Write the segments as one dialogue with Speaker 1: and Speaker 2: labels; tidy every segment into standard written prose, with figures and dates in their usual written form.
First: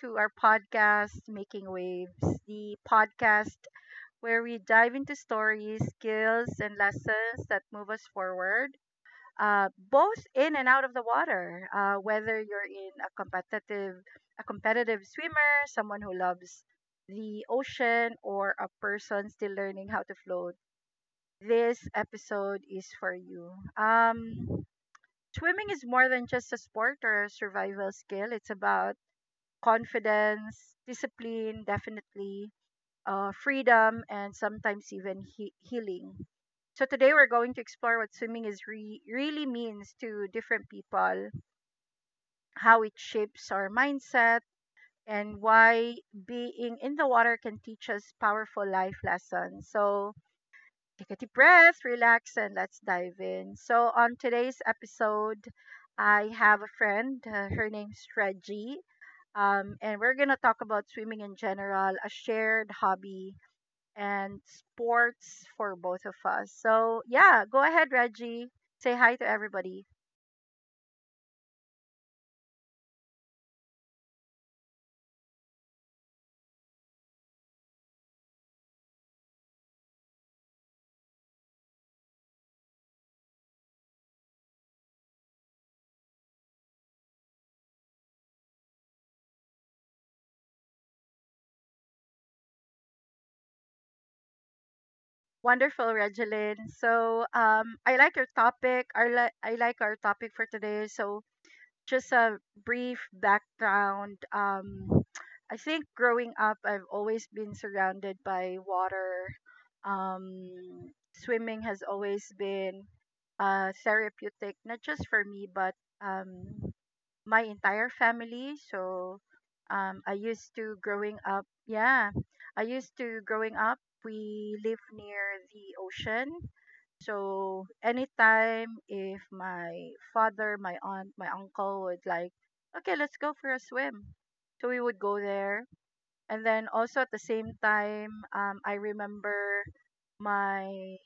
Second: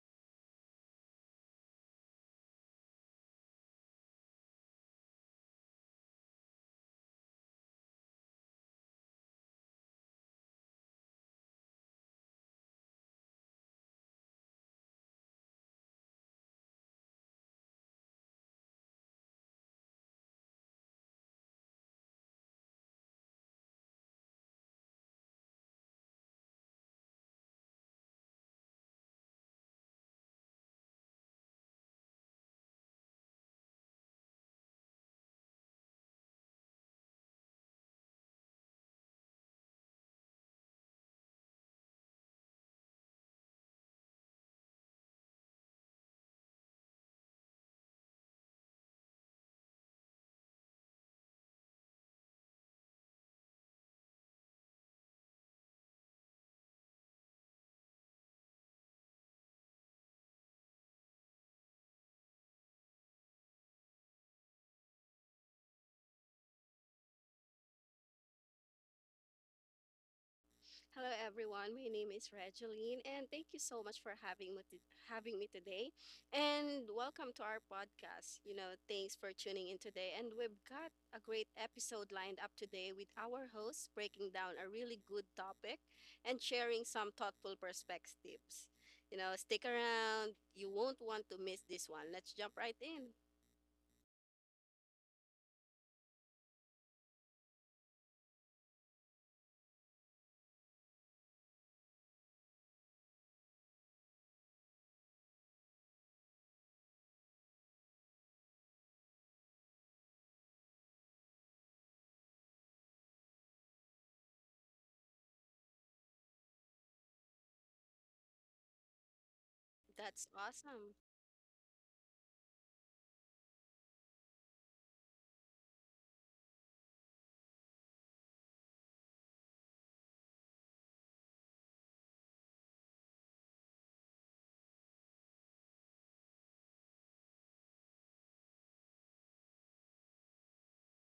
Speaker 1: to our podcast, Making Waves, the podcast where we dive into stories, skills, and lessons that move us forward, both in and out of the water. Whether you're in a competitive swimmer, someone who loves the ocean, or a person still learning how to float, this episode is for you. Um, Swimming is more than just a sport or a survival skill. It's about confidence, discipline, definitely, freedom, and sometimes even healing. So today we're going to explore what swimming really means to different people, how it shapes our mindset, and why being in the water can teach us powerful life lessons. So take a deep breath, relax, and let's dive in. So, on today's episode, I have a friend. Her name's Reggie. And we're going to talk about swimming in general, a shared hobby, and sports for both of us. So, yeah, go ahead, Reggie. Say hi to everybody.
Speaker 2: Hello, everyone. My name is Regeline, and thank you so much for having me today. And welcome to our podcast. You know, thanks for tuning in today. And we've got a great episode lined up today with our host breaking down a really good topic and sharing some thoughtful perspectives. You know, stick around. You won't want to miss this one. Let's jump right in.
Speaker 1: Wonderful, Regeline. So, I like your topic. I like our topic for today. So, just a brief background. I think growing up, I've always been surrounded by water. Um, Swimming has always been therapeutic, not just for me, but um, my entire family. So I
Speaker 2: That's
Speaker 1: used to
Speaker 2: awesome.
Speaker 1: growing up, yeah, I used to growing up, we live near the ocean. So anytime if my father, my aunt, my uncle would like, okay, let's go for a swim. So we would go there. And then also at the same time, I remember my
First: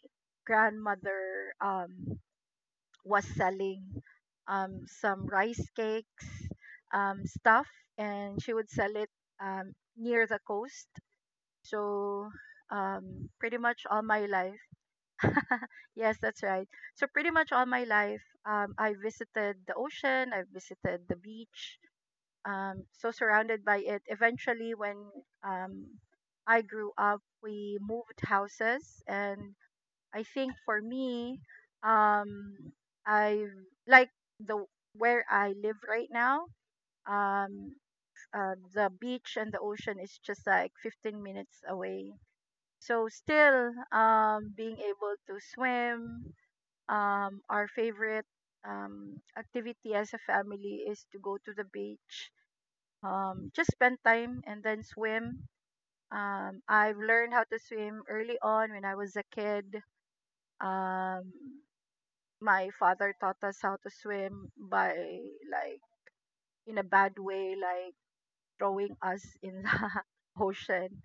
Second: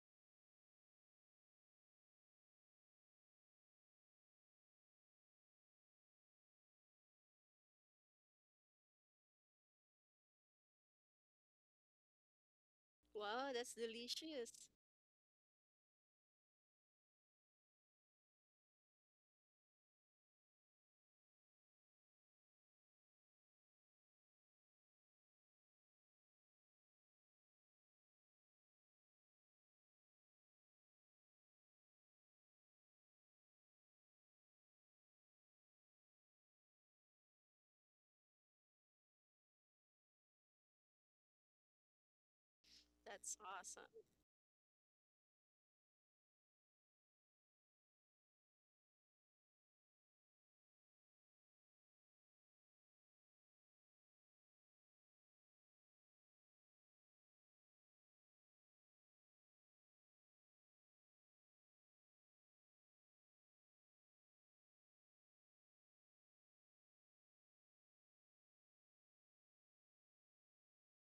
Speaker 1: grandmother was selling some rice cakes stuff, and she would sell it near the coast. So
Speaker 2: Wow,
Speaker 1: pretty
Speaker 2: that's
Speaker 1: much all my life
Speaker 2: delicious.
Speaker 1: yes, that's right. So pretty much all my life, I visited the ocean, I visited the beach, so surrounded by it. Eventually, when um, I grew up, we moved houses, and I think for me, um, I like the where I live right now. Um, the beach and the ocean is just like 15 minutes away. So
Speaker 2: That's
Speaker 1: still,
Speaker 2: awesome.
Speaker 1: being able to swim, our favorite activity as a family is to go to the beach, just spend time and then swim. I've learned how to swim early on when I was a kid. Um, my father taught us how to swim by like in a bad way, like throwing us in the ocean.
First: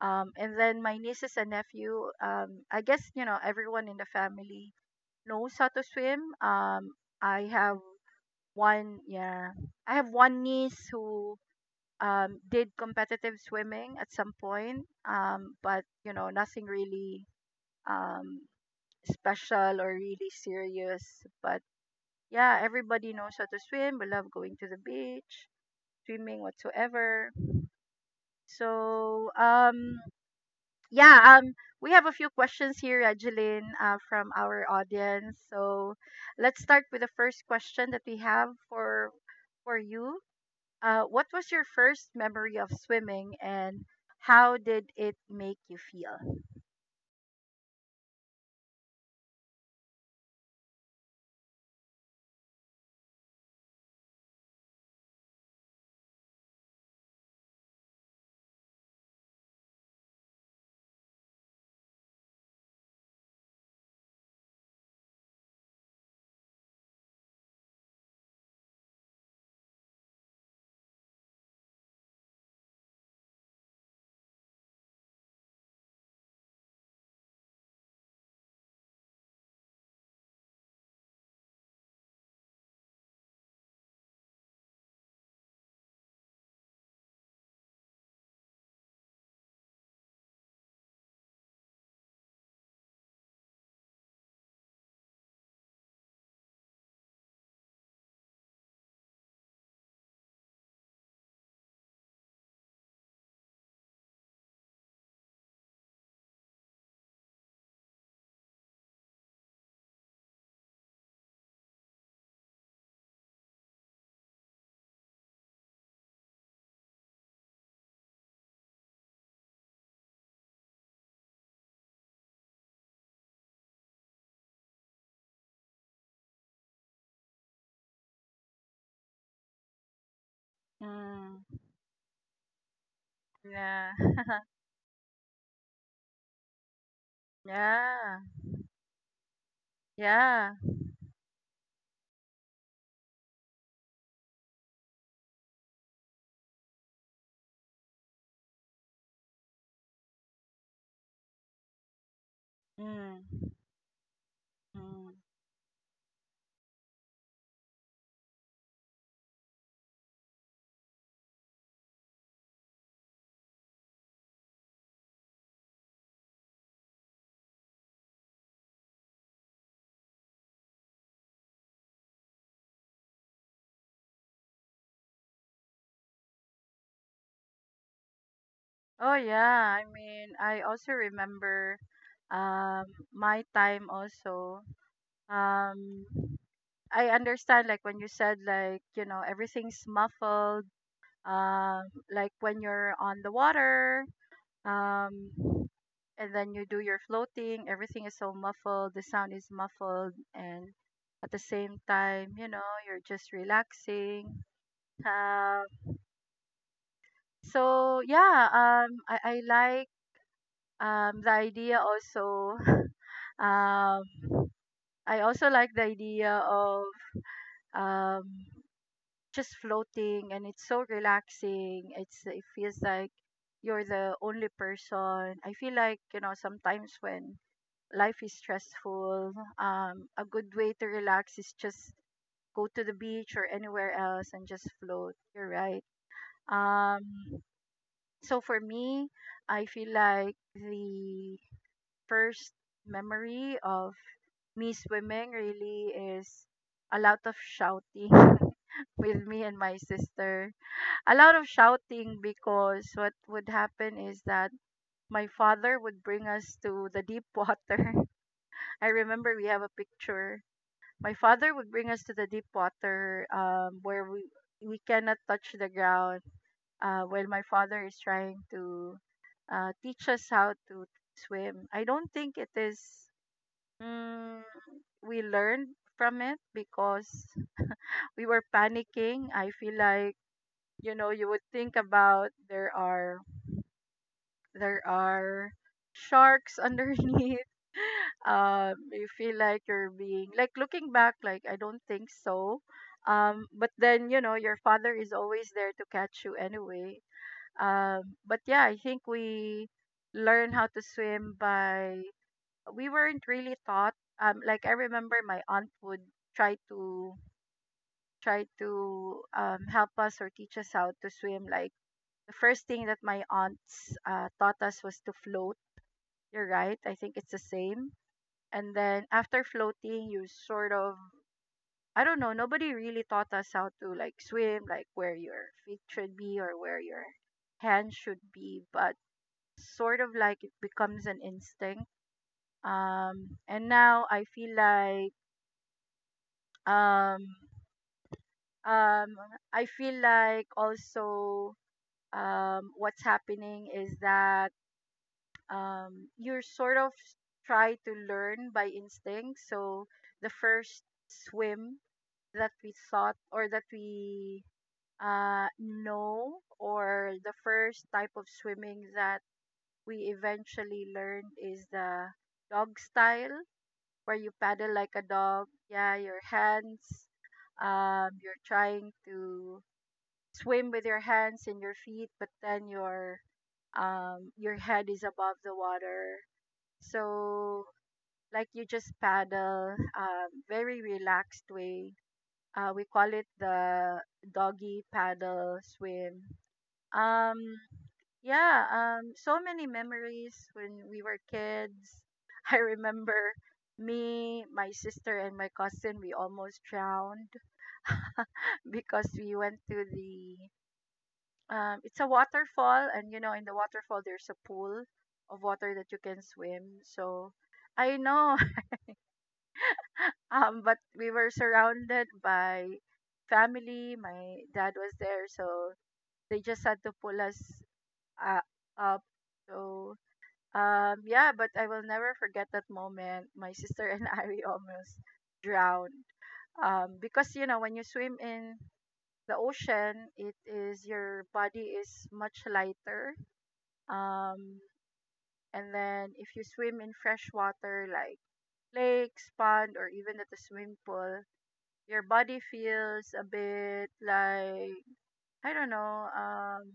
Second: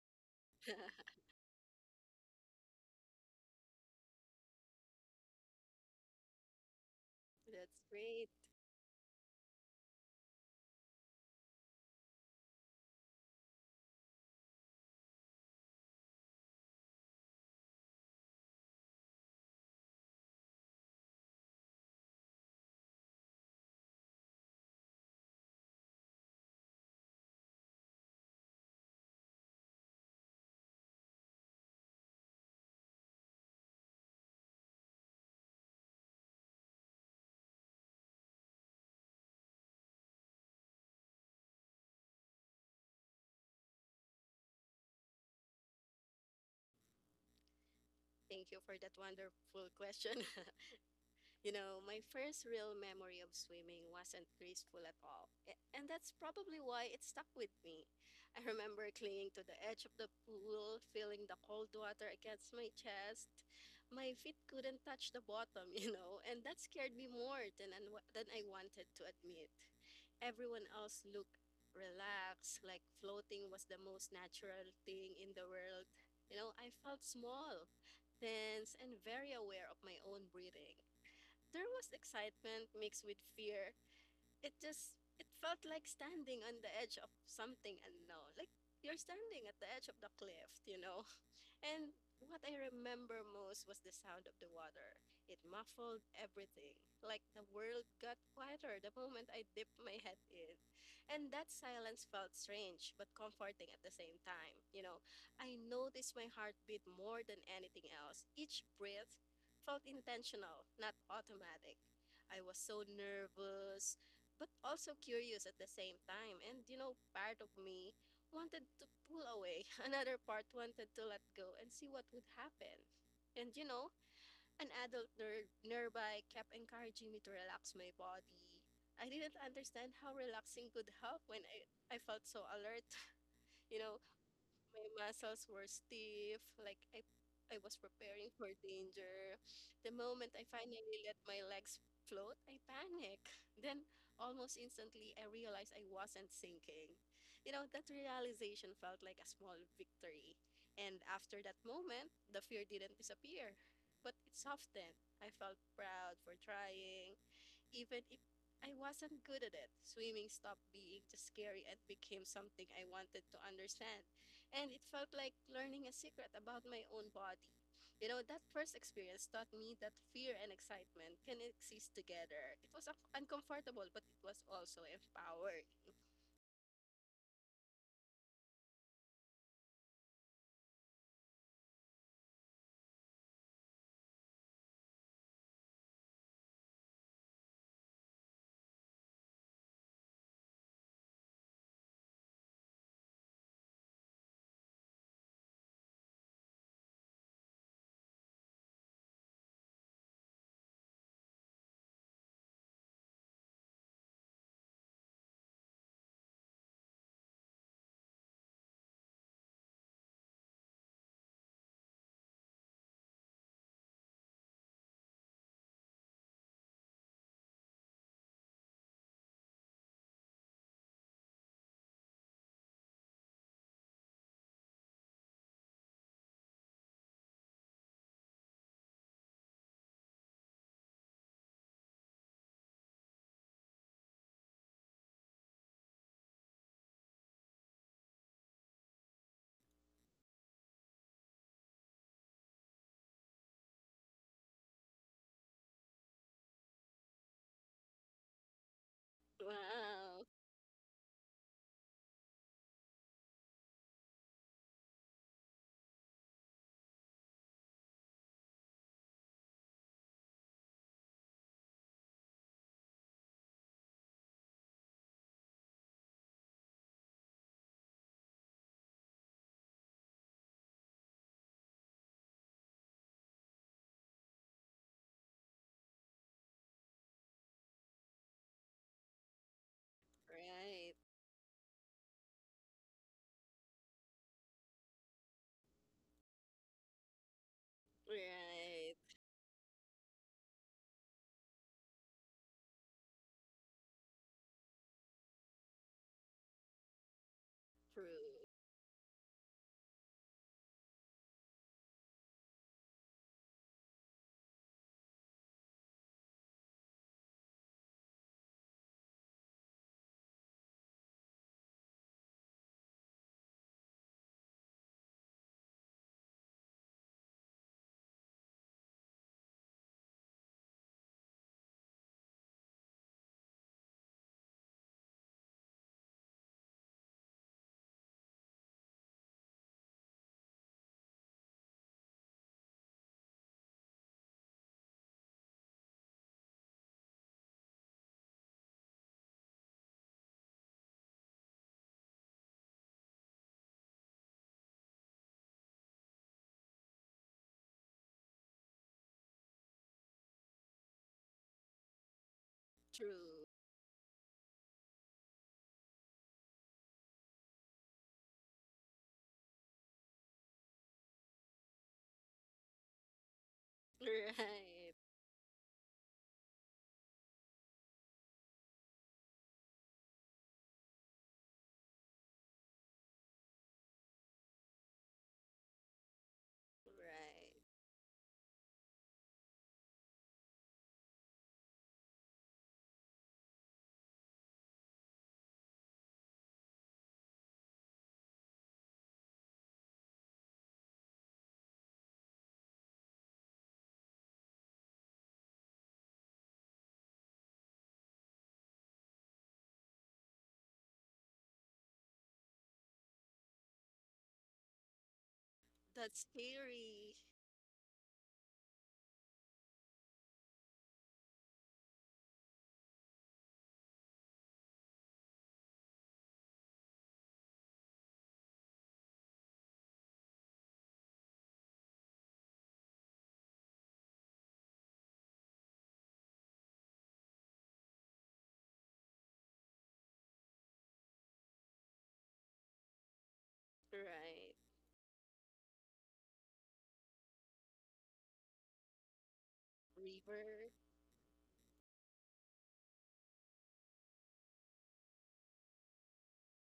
Speaker 1: And then my nieces and nephew, I guess you know everyone in the family knows how to swim. I have
Speaker 2: That's great.
Speaker 1: one, yeah. I have one niece who did competitive swimming at some point, but you know, nothing really um, special or really serious. But yeah, everybody knows how to swim. We love going to the beach, swimming whatsoever. So, yeah, we have a few questions here, Angeline, from our audience. So let's start with the first question that we have for you. What was your first memory of swimming and how did it make you feel?
Speaker 2: Thank you for that wonderful question. You know, my first real memory of swimming wasn't graceful at all. And that's probably why it stuck with me. I remember clinging to the edge of the pool, feeling the cold water against my chest. My feet couldn't touch the bottom, you know, and that scared me more than than I wanted to admit. Everyone else looked relaxed, like floating was the most natural thing in the world. You know, I felt small, tense, and very aware of my own breathing. There was excitement mixed with fear. It just it felt like standing on the edge of something unknown. Like you're standing at the edge of the cliff, you know? And what I remember most was the sound of the water. It muffled everything. Like the world got quieter the moment I dipped my head in. And that silence felt strange but comforting at the same time. You know, I noticed my heartbeat more than anything else. Each breath felt intentional, not automatic. I was so nervous, but also curious at the same time. And you know, part of me wanted to pull away, another part wanted to let go and see what would happen. And you know, an adult nearby kept encouraging me to relax my body. I didn't understand how relaxing could help
Speaker 1: Mm,
Speaker 2: when I felt so alert, you
Speaker 1: yeah.
Speaker 2: know, my muscles were stiff, like I was
Speaker 1: yeah.
Speaker 2: preparing for danger. The moment I
Speaker 1: Yeah.
Speaker 2: finally let my legs float, I panicked. Then almost instantly I realized I wasn't sinking. You know, that realization felt like a small victory. And after that moment, the fear didn't
Speaker 1: Mm,
Speaker 2: disappear, but it softened.
Speaker 1: mm.
Speaker 2: I felt proud for trying, even if I wasn't good at it, swimming stopped being just scary and became something I wanted to understand. And it felt like learning a secret about my own body. You know, that first experience taught me that fear and excitement can exist together. It was uncomfortable, but it was also empowering.
Speaker 1: Oh, yeah. I mean, I also remember um, my time also. Um, I understand, like, when you said, like, you know, everything's muffled, um, like when you're on the water. Um, and then you do your floating. Everything is so muffled. The sound is muffled, and at the same time, you know, you're just relaxing. Um, so yeah, I like the idea also. Um, I also like the idea of um just floating, and it's so relaxing. It feels like you're the only person. I feel like you know sometimes when life is stressful, a good way to relax is just go to the beach or anywhere else and just float. You're right. Um, so for me, I feel like the first memory of me swimming really is a lot of shouting with me and my
Speaker 2: Wow.
Speaker 1: sister. A lot of shouting because what would happen is that my father would bring us to the deep water. I remember we have a picture, my father would bring us to the deep water where we cannot touch the ground when my father is trying to teach us how to swim. I don't think it is, mm, we learned from it because we were panicking. I feel like you
Speaker 2: Right.
Speaker 1: know you would think about there are sharks underneath. You
Speaker 2: Right.
Speaker 1: feel like you're being like looking back, like I don't think so. But then you know your father is always there to catch you anyway. But
Speaker 2: True.
Speaker 1: yeah, I think we learn how to swim by we weren't really taught. Like I remember my aunt would try to try to help us or teach us how to swim. Like the first thing that my aunts taught us was to float, you're right. I think it's the same. And then after floating, you sort of, I don't know, nobody really taught us how to like swim, like where your feet should be or where your hands should be, but sort of like it becomes an instinct. And now um um I feel like also what's happening is that you're sort of try to learn by instinct. So the first swim that we thought
Speaker 2: True.
Speaker 1: or that we know, or the first type of swimming that we eventually learned is the dog style, where you paddle like
Speaker 2: Right.
Speaker 1: a dog. Yeah, your hands. You're trying to swim with your hands and your feet, but then your head is above the water,
Speaker 2: Right.
Speaker 1: so like you just paddle, very relaxed way. We call it the doggy paddle swim. Um, yeah, so many memories when we were kids. I remember me, my sister, and my cousin. We almost drowned because we went to the it's a waterfall, and you know in the waterfall there's a pool of water that you
Speaker 2: That's
Speaker 1: can swim,
Speaker 2: scary.
Speaker 1: so I know. But we were surrounded by family. My dad was there, so they just had to pull us uh, up. So yeah, but I will never forget that moment. My sister and I we almost drowned because you know when you swim in the ocean, it is your body is much lighter.
Speaker 2: Right.
Speaker 1: Um, and then if you swim in fresh water like lakes, pond, or even at the
Speaker 2: River.
Speaker 1: swimming pool, your body feels a bit like I don't know, um,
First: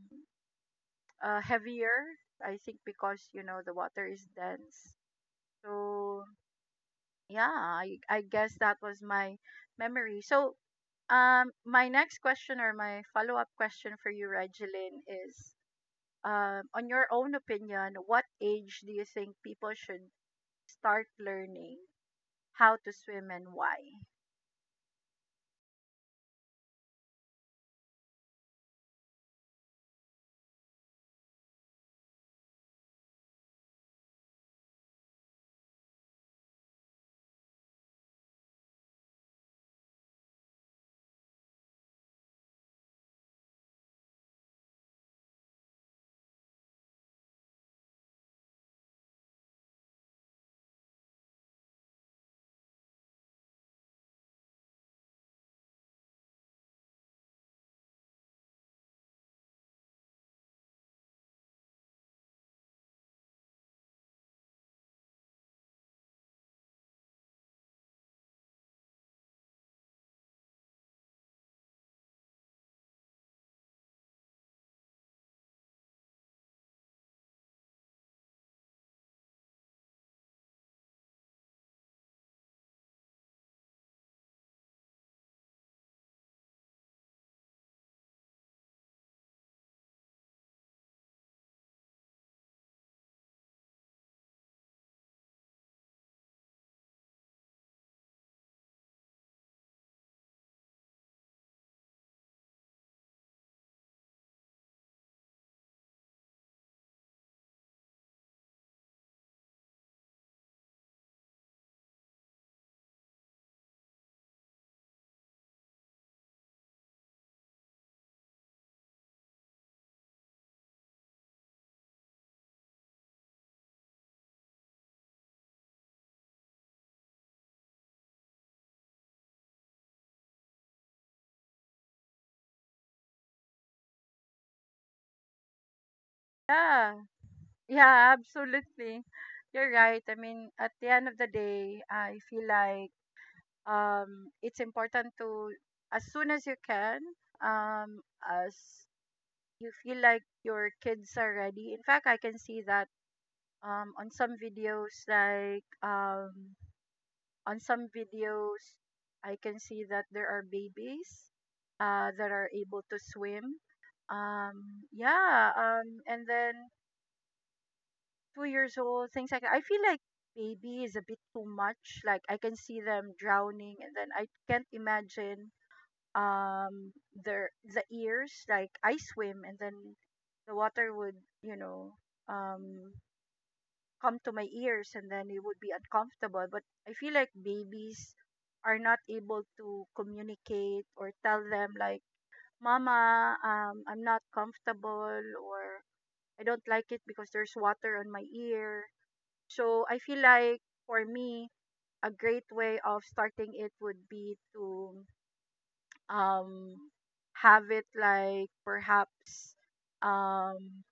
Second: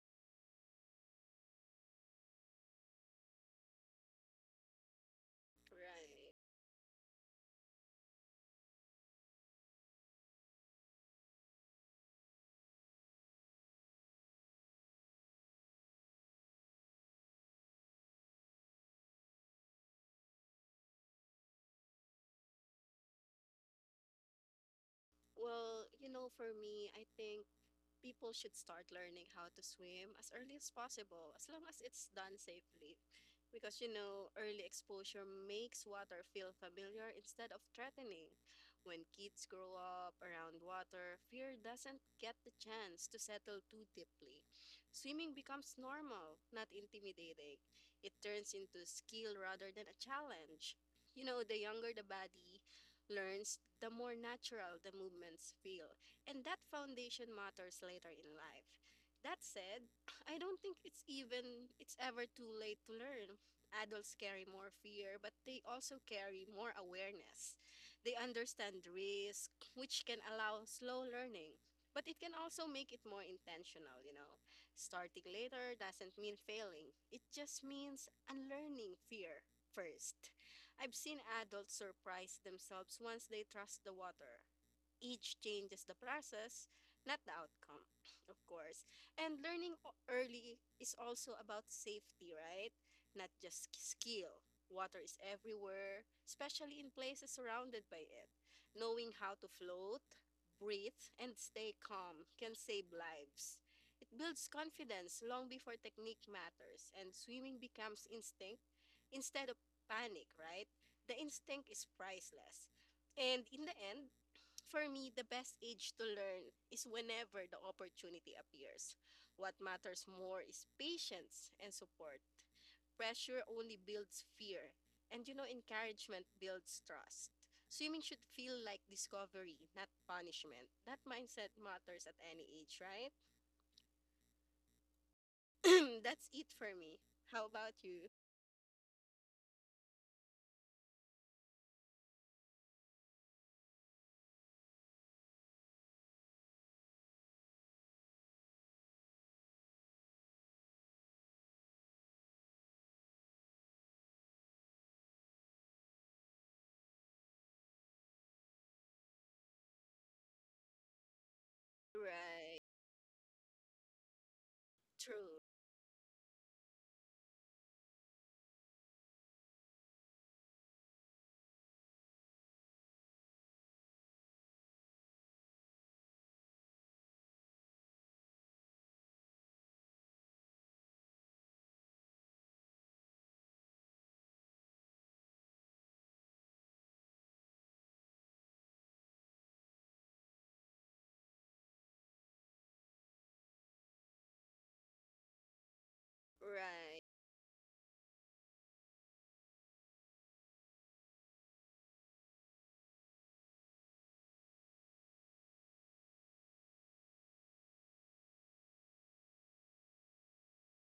Speaker 1: uh, heavier. I think because you know the water is dense. So
Speaker 2: Right.
Speaker 1: yeah, I guess that was my memory. So my next question or my follow up question for you, Regeline, is on your own opinion, what age do you think people should start learning how to swim and why?
Speaker 2: Well, you know, for me, I think people should start learning how to swim as early as possible, as long as it's done safely. Because you know, early exposure makes water feel familiar instead of threatening. When kids grow up around water, fear doesn't get the chance to settle too deeply. Swimming becomes normal, not intimidating. It turns into skill rather than a challenge. You know, the younger the body learns, the more natural the movements feel and that foundation matters later in life. That said, I don't think it's ever too late to learn. Adults carry more fear, but they also carry more awareness. They understand risk, which can allow slow learning, but it can also make it more intentional, you know. Starting later doesn't mean failing. It just means unlearning fear first. I've seen adults surprise themselves once they trust the water age changes the process, not the outcome, of course. And learning early is also about safety, right? Not just skill. Water is everywhere, especially in places surrounded by it. Knowing how to float, breathe, and stay calm can save lives. It builds confidence long before technique matters, and swimming becomes instinct instead of panic, right? The instinct is priceless. And in the end, for me, the best age to learn is whenever the opportunity appears. What matters more is patience and support. Pressure only builds fear, and you know, encouragement builds trust. Swimming should feel like discovery, not punishment. That mindset matters at any age, right? That's it for
Speaker 1: Yeah,
Speaker 2: me. How about you?
Speaker 1: yeah, absolutely. You're right. I mean, at the end of the day, I feel like it's important to, as soon as you can, um, as you feel like your kids are ready. In fact, I can see that on some videos, on some videos, I can see that there are babies that are
Speaker 2: Right.
Speaker 1: able to swim.
Speaker 2: True.
Speaker 1: Yeah, and then 2 years old, things like that. I feel like baby is a bit too much. Like I can see them drowning, and then I can't imagine their the ears. Like I swim, and then the water would you know um come to my ears, and then it would be uncomfortable. But I feel like babies are not able to communicate or tell them like mama, I'm not comfortable or I don't like it
Speaker 2: Right.
Speaker 1: because there's water on my ear, so I feel like for me, a great way of starting it would be to um have it like perhaps um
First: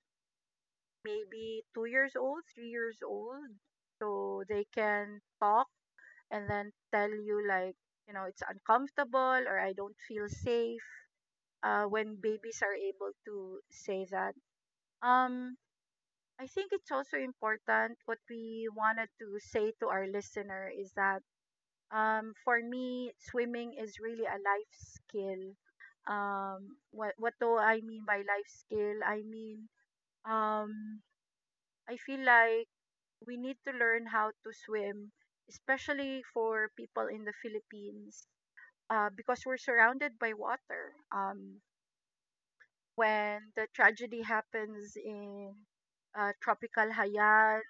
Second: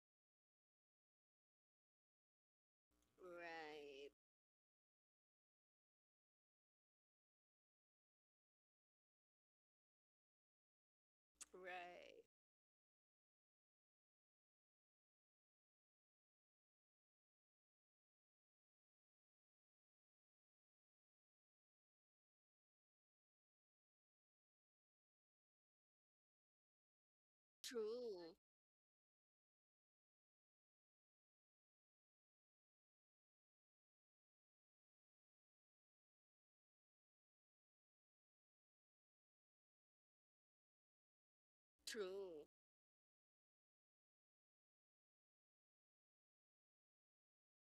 Speaker 1: maybe 2 years old, 3 years old.
Speaker 2: Right.
Speaker 1: So they can talk and then tell you like, you know, it's uncomfortable or I don't feel safe. When
Speaker 2: Right.
Speaker 1: babies are able to say that. Um I think it's also important what we wanted to say to our listener is that, for me, swimming is really a life skill. What do I mean
Speaker 2: True.
Speaker 1: by life skill? I mean, um, I feel like we need to learn how to swim, especially for people in the Philippines, because we're surrounded by water.
Speaker 2: True.
Speaker 1: When the tragedy happens in Tropical Hayan,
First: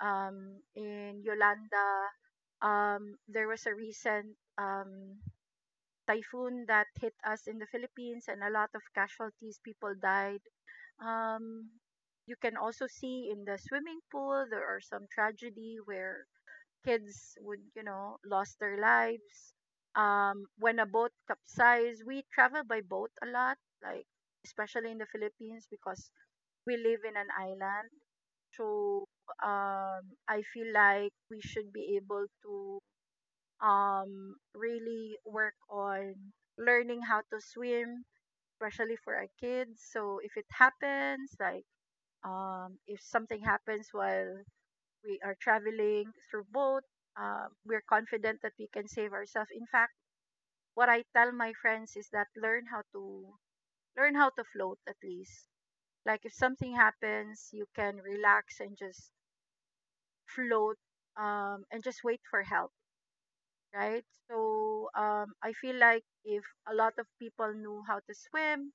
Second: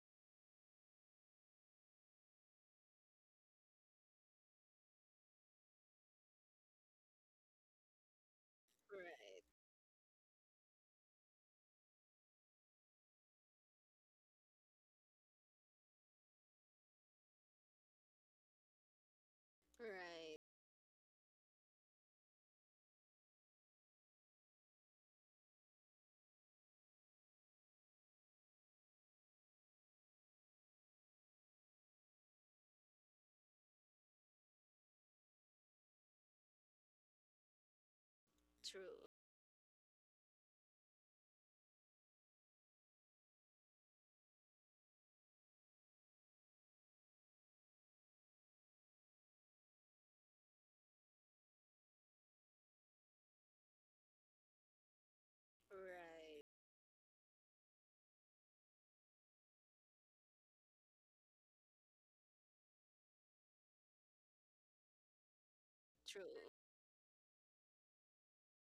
Speaker 1: in Yolanda, there was a recent typhoon that hit us in the Philippines and a lot of
Speaker 2: Right.
Speaker 1: casualties. People died. Um, you can also see in the swimming pool there are some tragedy where kids would you know lost their lives.
Speaker 2: Right.
Speaker 1: When a boat capsized, we travel by boat a lot, like especially in the Philippines because we live in an island. So I feel like we should be able to really work on learning how to swim, especially
Speaker 2: True.
Speaker 1: for our kids. So if it happens, like if something happens while we are traveling through boat, we're confident that we can save ourselves. In fact, what I tell my friends is that learn how to float at least. Like if
Speaker 2: Right.
Speaker 1: something happens, you can relax and just float and just wait for help, right? So I feel like if
Speaker 2: True.
Speaker 1: a lot of people knew how to swim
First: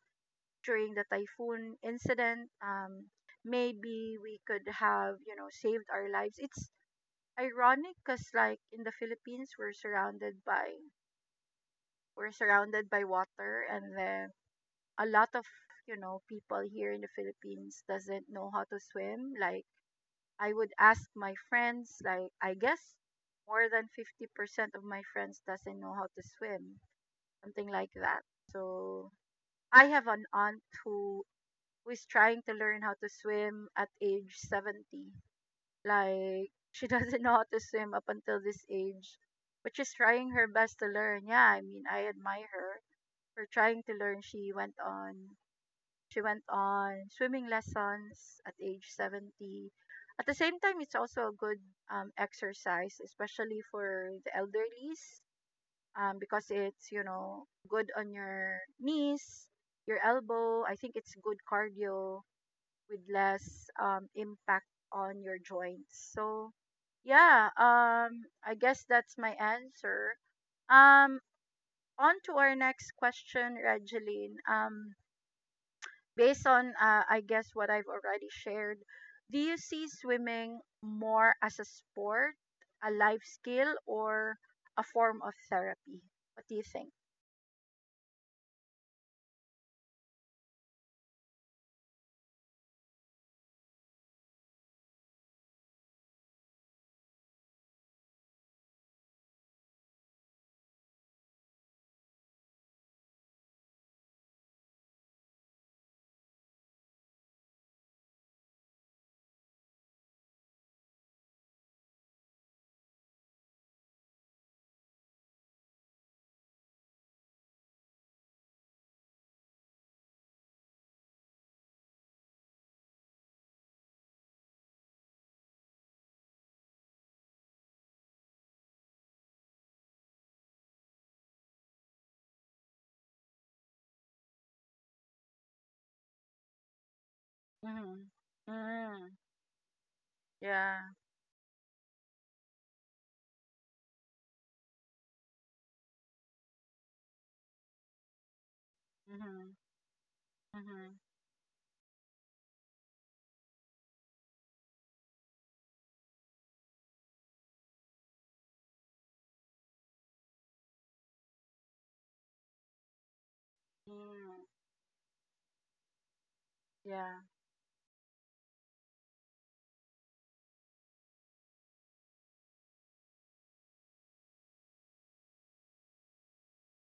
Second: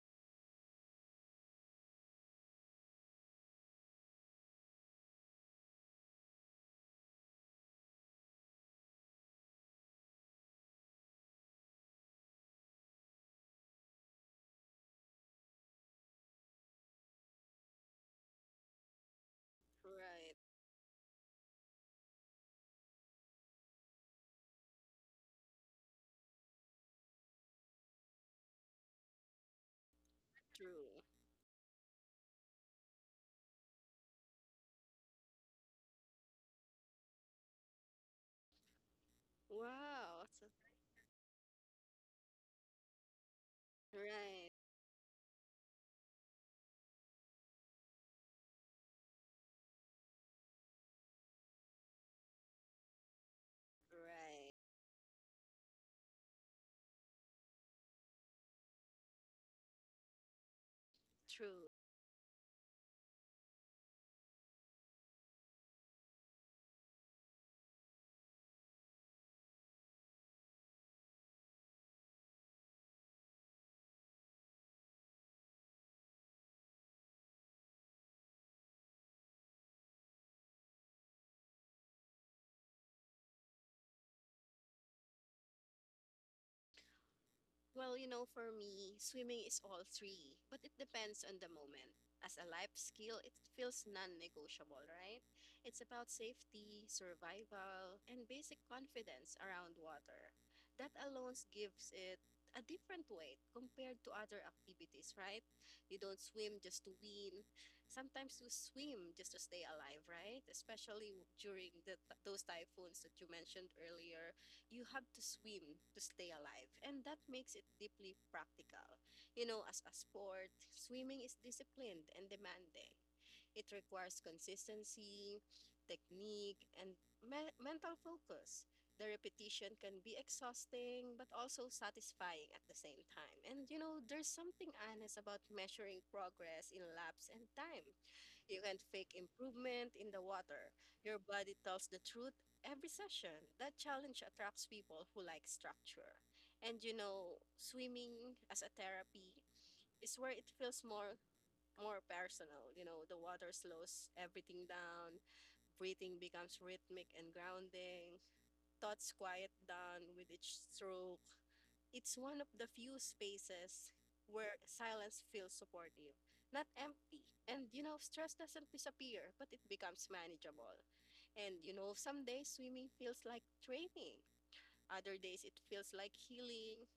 Speaker 1: during the typhoon incident, maybe we could have saved our lives. It's ironic because, like, in the Philippines, we're surrounded by water, and then a lot of people here in the Philippines doesn't know how to swim. Like
Speaker 2: Right.
Speaker 1: I would ask my friends, like I guess more than 50% of my friends doesn't know how to swim, something like that. So I have an aunt
Speaker 2: True.
Speaker 1: who is trying to learn how to swim at age 70. Like she doesn't know how to swim up until this age, but she's
Speaker 2: Wow.
Speaker 1: trying her
Speaker 2: So-
Speaker 1: best to learn. Yeah, I mean, I admire her for trying to learn.
Speaker 2: right.
Speaker 1: She went on swimming lessons at age 70. At the same time, it's also a good exercise, especially for the
Speaker 2: Right.
Speaker 1: elderlies, because it's good on your knees, your elbow. I think it's good
Speaker 2: True.
Speaker 1: cardio with less impact on your joints. So yeah, I guess that's my answer. Um, on to our next question, Regeline. Based on I guess what I've already shared, do you see swimming more as a sport, a life skill, or a form of therapy? What do you think?
Speaker 2: Well, you know, for me, swimming is all three, but it depends on the moment. As a life skill, it feels non negotiable, right? It's about safety, survival, and basic confidence around water. That alone gives it a different weight compared to other activities, right? You don't swim just to win. Sometimes you swim just to stay alive, right? Especially during the, those typhoons that you mentioned earlier you have to swim to stay alive and that makes it deeply practical, you know. As a sport, swimming is disciplined and demanding. It requires consistency, technique, and mental focus. The repetition can be exhausting but also satisfying at the same time, and you know, there's something honest about measuring progress in laps and time.
Speaker 1: Mhm.
Speaker 2: You can fake
Speaker 1: Mm.
Speaker 2: improvement in the water.
Speaker 1: Yeah.
Speaker 2: Your body tells the truth every session. That challenge attracts people who like structure. And you know, swimming as a therapy
Speaker 1: Mhm.
Speaker 2: is where it feels
Speaker 1: Mhm.
Speaker 2: more personal. You know, the water slows everything down, breathing becomes rhythmic and grounding, thoughts quiet down with each stroke. It's one of the few spaces
Speaker 1: Mm.
Speaker 2: where silence feels supportive, not
Speaker 1: Yeah.
Speaker 2: empty. And you know, stress doesn't disappear, but it becomes manageable. And you know, some days swimming feels like training, other days it feels like healing.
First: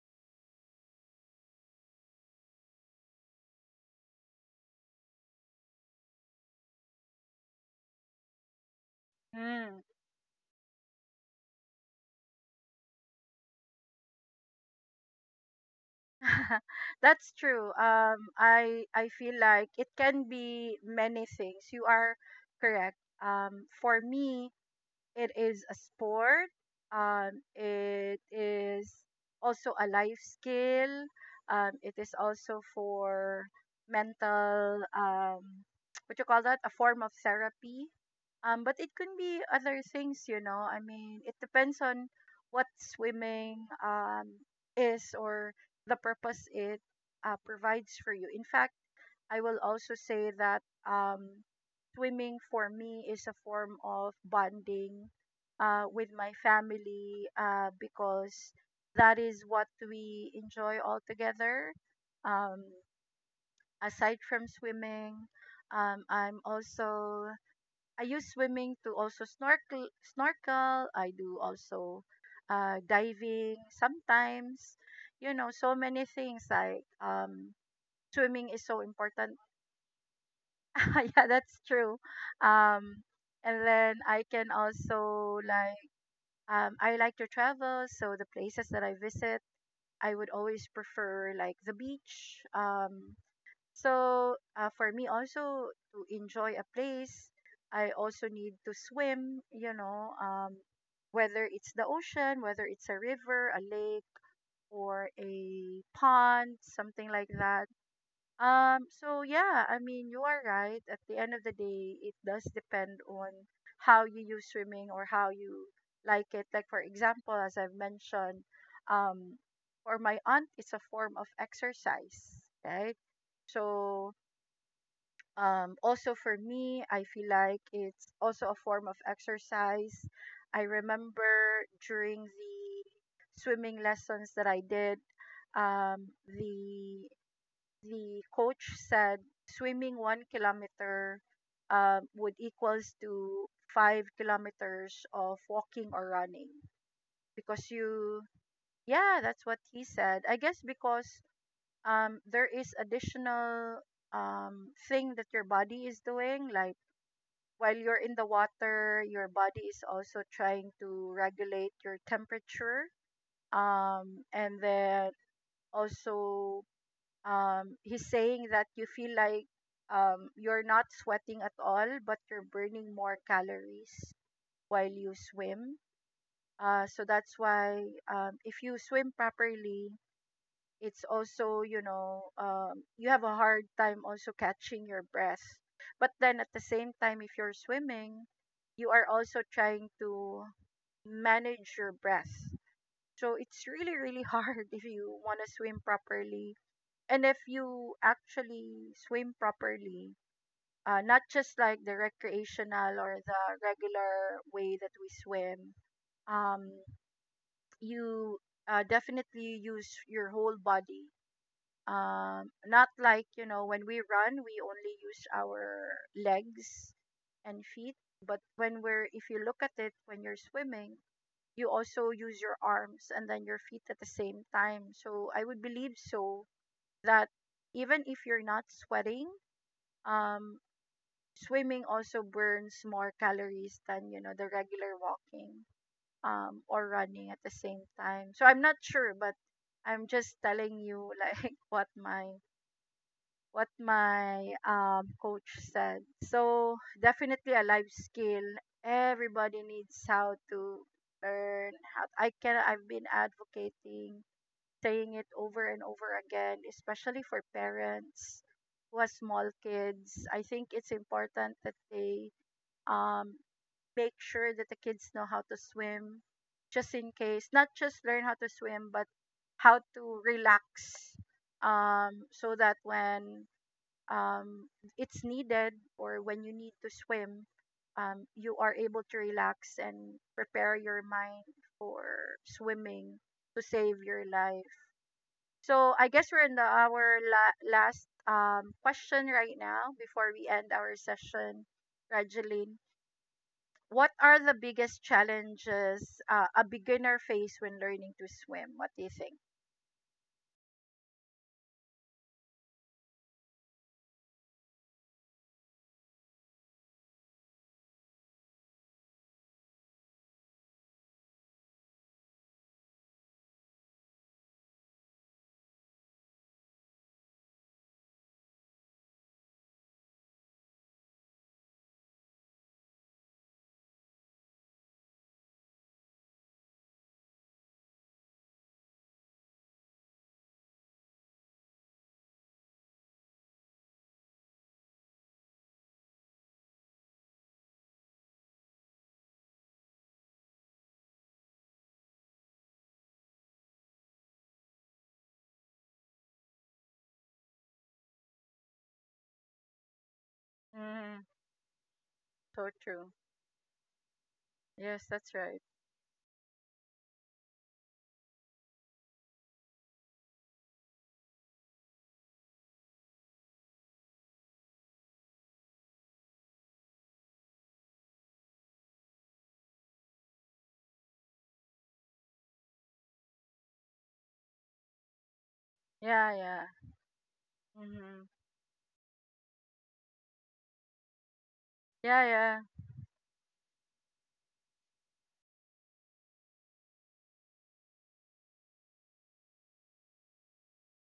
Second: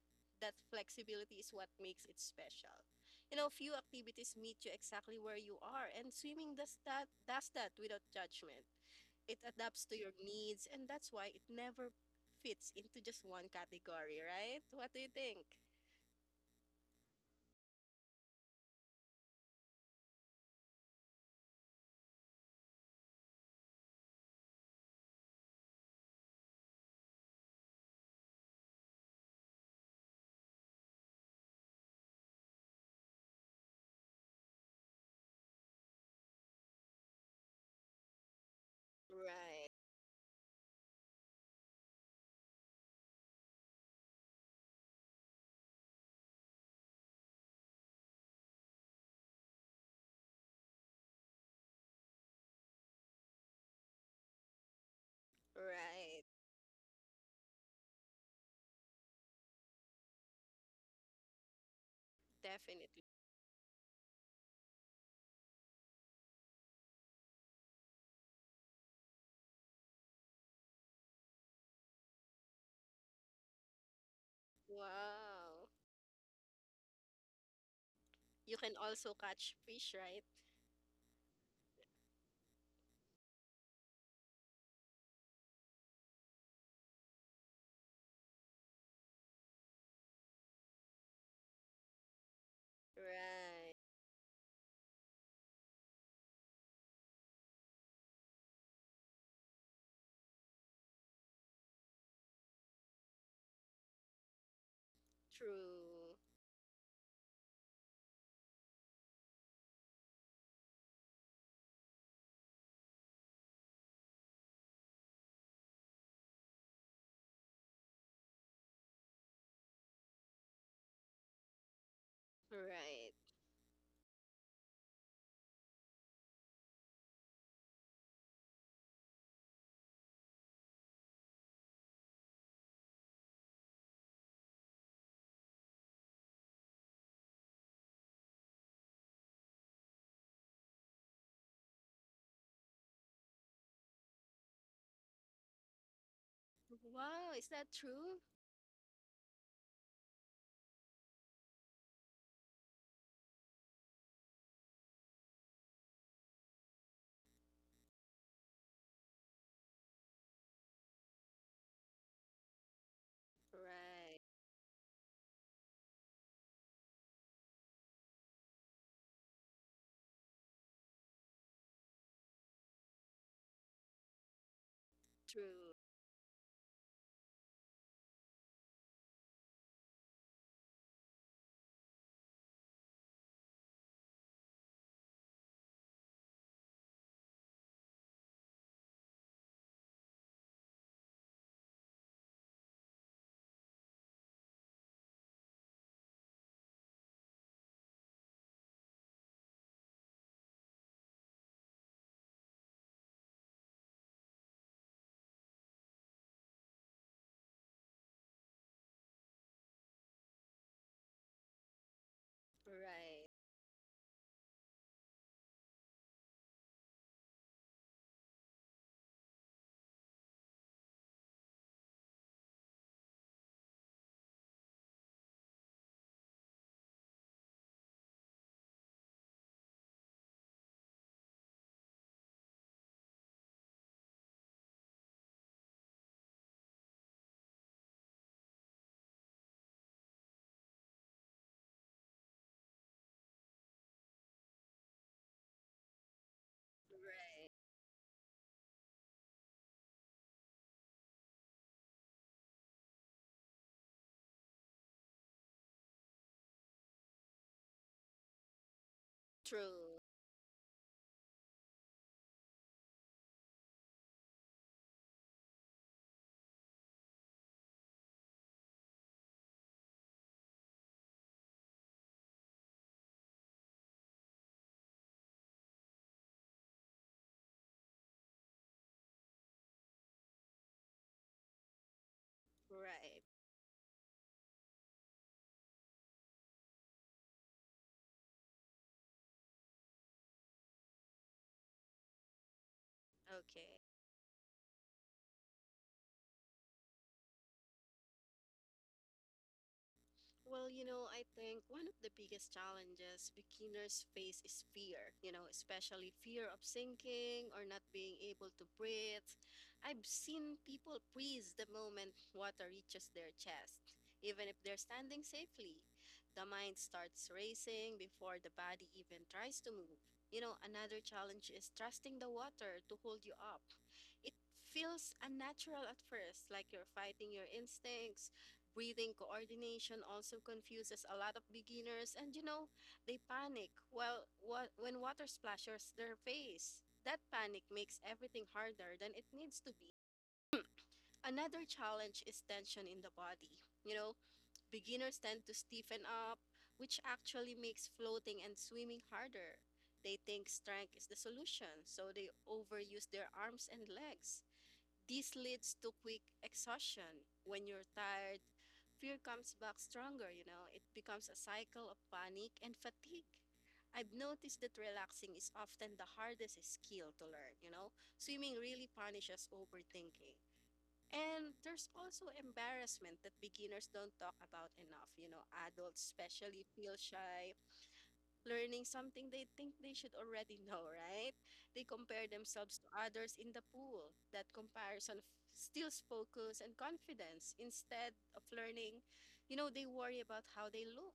Speaker 2: That flexibility is what makes it special. You know, few activities meet you exactly where you are, and swimming does that without judgment. It
Speaker 1: Mm.
Speaker 2: adapts to your needs, and that's why it never fits into just one category, right? What do you think?
Speaker 1: That's true. I feel like it can be many things. You are correct. For me, it is a sport. It is also a life skill. It is also for mental, what you call that? A form of therapy. But it can be
Speaker 2: Right,
Speaker 1: other things, you know. I mean, it depends on what swimming is, or the purpose it provides for you. In fact, I will also say that um, swimming for me is a form of bonding with
Speaker 2: right.
Speaker 1: my family because that is what we enjoy all together. Um,
Speaker 2: Definitely.
Speaker 1: Aside from swimming, um, I'm also I use swimming to also snorkel. Snorkel. I do also diving sometimes. You know,
Speaker 2: Wow.
Speaker 1: so many things like, swimming
Speaker 2: You
Speaker 1: is
Speaker 2: can
Speaker 1: so
Speaker 2: also
Speaker 1: important.
Speaker 2: catch fish, right?
Speaker 1: Yeah, that's true. Um, and then I can also, like, I like to travel, so the places that I visit, I would always prefer like the beach. Um,
Speaker 2: Right.
Speaker 1: so uh, for me also to enjoy a place, I also need to swim, you know, whether it's the ocean, whether it's a river, a lake, or a
Speaker 2: True.
Speaker 1: pond, something like that. So yeah, I mean, you are right. At the end of the day, it does depend on how you use swimming or how you like it. Like for example, as I've mentioned, um, for my aunt, it's a form of exercise, right?
Speaker 2: Right.
Speaker 1: So also for me, I feel like it's also a form of exercise. I remember during the swimming lessons that I did, um, the the coach said swimming 1 kilometer would equals to 5 kilometers of walking or running,
Speaker 2: Wow, is
Speaker 1: because
Speaker 2: that true?
Speaker 1: you— yeah, that's what he said. I guess because, there is additional thing that your body is doing. Like while you're in the water, your body is also trying to regulate your temperature.
Speaker 2: Right.
Speaker 1: And then also, he's saying that you feel like you're not sweating at all, but you're burning more calories while you
Speaker 2: True.
Speaker 1: swim. So that's why, if you swim properly, it's also, you have a hard time also catching your breath. But then at the same time, if you're swimming, you are also trying to manage your breath. So it's really, really hard if you want to swim properly. And if you actually swim properly, not just like the recreational or the regular way that we swim, um, you definitely use your whole body. Not like,
Speaker 2: Right.
Speaker 1: you know, when we run, we only use our legs and feet. But when we're if you look at it, when you're swimming, you also use your arms and then your feet at the same time. So I would believe so, that even if you're not sweating, um swimming also burns more calories than, you know, the regular walking or running at the same time. So I'm not sure, but I'm just telling you like what my— what my coach said. So
Speaker 2: Right.
Speaker 1: definitely a life skill. Everybody needs how to learn how. I can. I've been advocating, saying it over and over again, especially for parents who have small
Speaker 2: True.
Speaker 1: kids. I think it's important that they, um, make sure that the kids know how to swim, just in case. Not just learn how to swim, but how to relax, so that when, um, it's needed or when you need to swim, you are able to relax and prepare your mind for swimming
Speaker 2: Right.
Speaker 1: to save your life. So I guess we're in the our la- last question right now before we end our session, Rajeline.
Speaker 2: Okay.
Speaker 1: What are the biggest challenges a beginner face when learning to swim? What do you think?
Speaker 2: Well, you know, I think one of the biggest challenges beginners face is fear, you know, especially fear of sinking or not being able to breathe. I've seen people freeze the moment water reaches their chest, even if they're standing safely. The mind starts racing before the body even tries to move. You know, another challenge is trusting the water to hold you up. It feels unnatural at first, like you're fighting your instincts. Breathing coordination also confuses a lot of beginners, and you know, they panic when water splashes their face. That panic makes everything harder than it needs to be. Another challenge is tension in the body. You know, beginners tend to stiffen up, which actually makes floating and swimming harder. They think strength is the
Speaker 1: Mm,
Speaker 2: solution, so they
Speaker 1: so true.
Speaker 2: overuse their arms and legs.
Speaker 1: Yes, that's
Speaker 2: This
Speaker 1: right.
Speaker 2: leads to quick exhaustion. When you're tired, fear comes back stronger, you know. It becomes a cycle of panic and fatigue. I've noticed that relaxing is often the hardest skill to learn, you know. Swimming really punishes overthinking. And there's also embarrassment that beginners don't talk about enough, you know. Adults
Speaker 1: Yeah,
Speaker 2: especially
Speaker 1: yeah.
Speaker 2: feel shy
Speaker 1: Hmm.
Speaker 2: learning something they think they should already know, right? They
Speaker 1: Yeah,
Speaker 2: compare
Speaker 1: yeah.
Speaker 2: themselves to others in the pool. That steals focus and confidence. Instead of learning, you know, they worry about how they look.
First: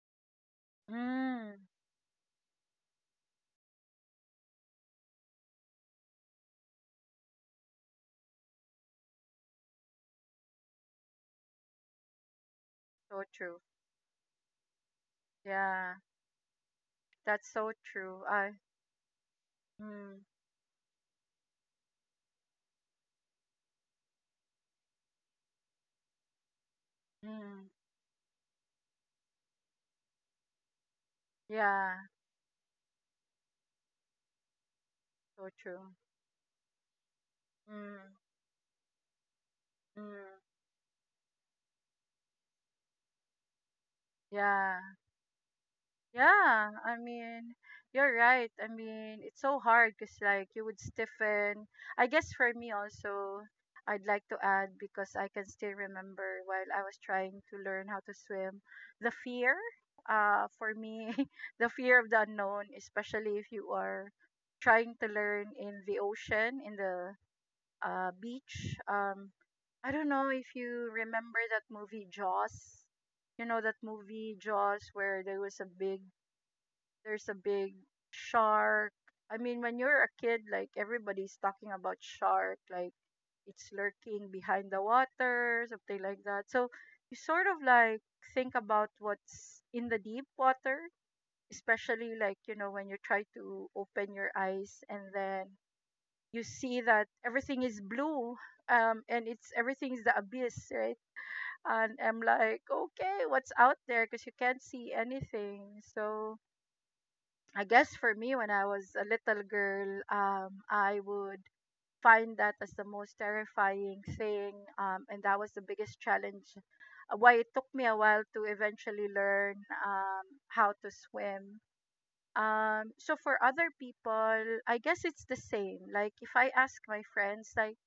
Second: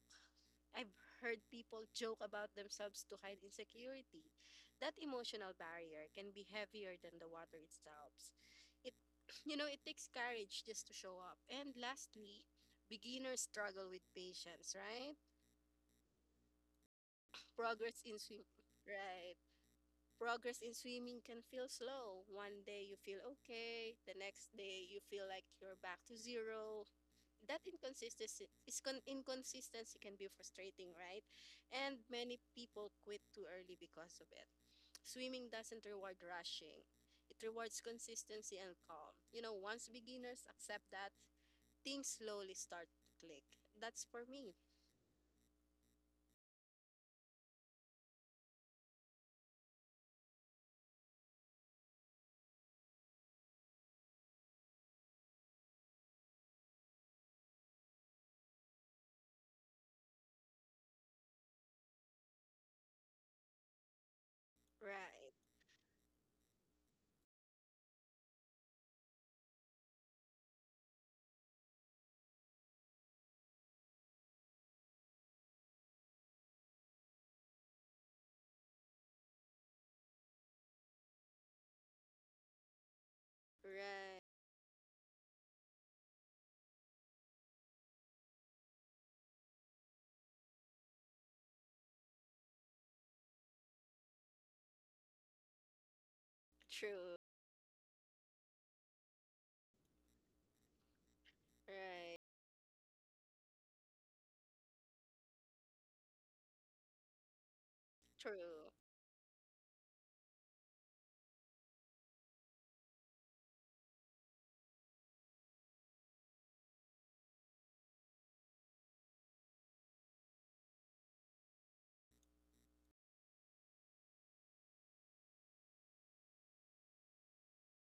Speaker 2: I've heard
Speaker 1: Mm,
Speaker 2: people joke about themselves to hide insecurity. That emotional barrier can be heavier than the water itself. It, you know, it takes courage just to show up. And lastly,
Speaker 1: so
Speaker 2: beginners
Speaker 1: true.
Speaker 2: struggle with patience, right?
Speaker 1: Yeah, that's so
Speaker 2: Progress in
Speaker 1: true.
Speaker 2: swim. Right.
Speaker 1: Mm,
Speaker 2: Progress in swimming can feel slow. One day you feel okay, the next day you feel like you're back to zero. That
Speaker 1: mm,
Speaker 2: inconsistency can be frustrating, right? And
Speaker 1: yeah,
Speaker 2: many people quit too early because of it. Swimming
Speaker 1: so true.
Speaker 2: doesn't reward rushing. It rewards
Speaker 1: Mm,
Speaker 2: consistency and calm. You know, once
Speaker 1: mm,
Speaker 2: beginners accept that, things slowly start to click. That's for me.
Speaker 1: yeah. Yeah, I mean, you're right. I mean, it's so hard because, like, you would stiffen. I guess for me also, I'd like to add, because I can still remember while I was trying to learn how to swim, the fear— for me, the fear of the unknown, especially if you are trying to
Speaker 2: Right.
Speaker 1: learn in the ocean, in the beach. I don't know if you remember that movie Jaws. You know that movie Jaws, where there was a big there's a big shark. I mean, when you're a kid, like, everybody's talking about shark, like it's lurking
Speaker 2: Right.
Speaker 1: behind the water, something like that. So you sort of, like, think about what's in the deep water, especially, like, you know, when you try to open your eyes and then you see that
Speaker 2: True.
Speaker 1: everything is blue and it's— everything is the abyss, right? And
Speaker 2: Right.
Speaker 1: I'm like, okay, what's out there? Because you can't see anything. So I guess for me, when I
Speaker 2: True.
Speaker 1: was a little girl, I would find that as the most terrifying thing, and that was the biggest challenge. Why it took me a while to eventually learn how to swim. So for other people, I guess it's the same. Like if I ask my friends, like,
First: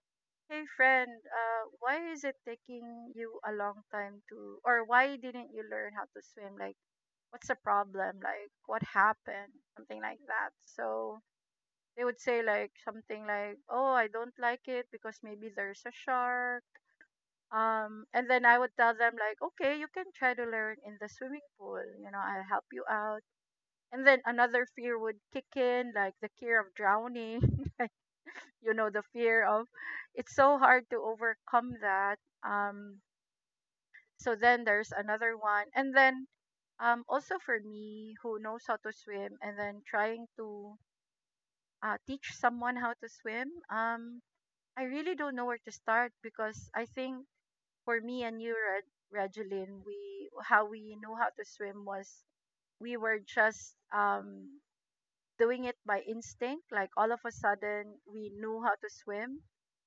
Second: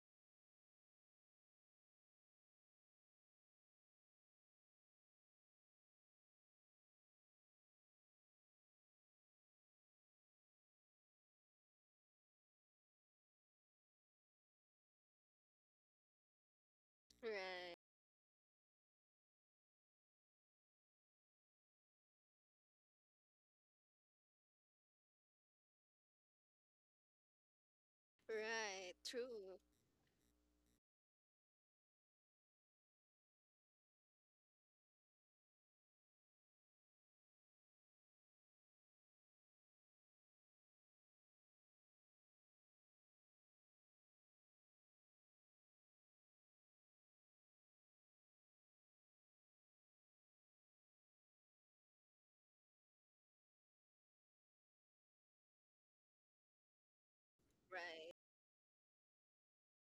Speaker 1: "Hey friend, why is it taking you a long time to— or why didn't you learn how to swim?" Like, what's the problem? Like, what happened? Something like that. So they would say like something like, "Oh, I don't like it because maybe there's a shark."
Speaker 2: Right.
Speaker 1: And then I would tell them like, "Okay, you can try to learn in the swimming pool. You know, I'll help you out." And then another fear would kick in, like the fear of drowning. You know,
Speaker 2: Right.
Speaker 1: the fear
Speaker 2: True.
Speaker 1: of— it's so hard to overcome that. Um, So then there's another one. And then also for me who knows how to swim and then trying to teach someone how to swim, I really don't know where to start, because I think for me and you, Reg- Regeline, we how we knew how to swim was we were just doing it by instinct. Like all of a sudden
Speaker 2: Right,
Speaker 1: we knew how to swim,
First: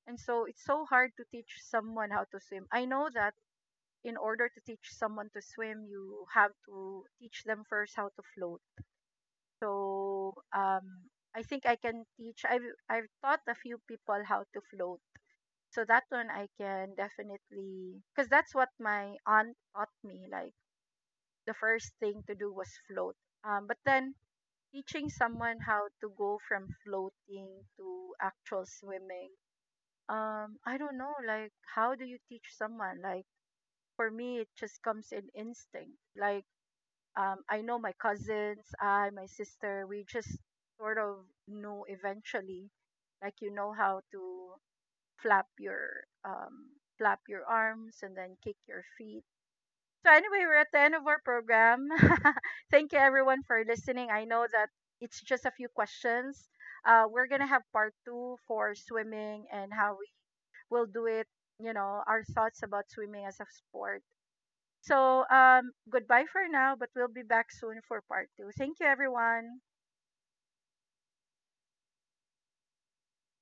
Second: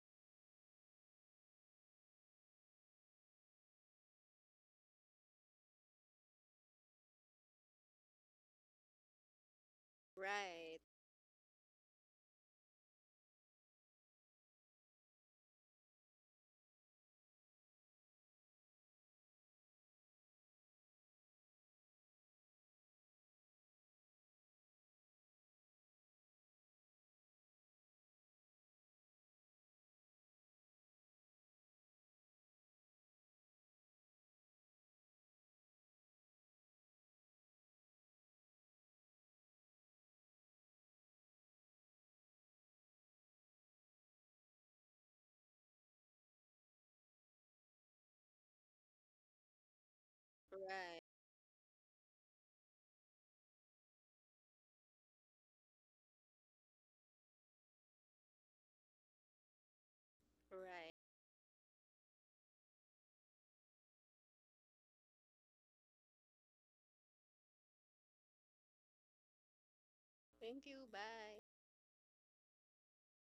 Speaker 1: and so it's so hard to teach someone how to swim. I know that in order to teach someone to swim, you have to teach them first how to float. So
Speaker 2: right,
Speaker 1: um, I think I can teach. I've taught a few people how to float. So that one I can definitely, because that's what my aunt taught me. Like the first thing to do was float. But then teaching someone how to go from floating to actual swimming, I don't know. Like how do you teach someone? Like for me, it just comes in instinct. Like, I know my cousins, I, my sister, we just sort of knew eventually, like, you know, how to flap your arms and then kick your feet. So anyway, we're at the end
Speaker 2: right,
Speaker 1: of our program. Thank you everyone for listening. I know that it's just a few questions. We're gonna have part two for swimming and how we will
Speaker 2: right.
Speaker 1: do it. You know, our thoughts about swimming as a sport. So, goodbye for now, but we'll be back soon for part two. Thank you, everyone.
Speaker 2: Thank you. Bye.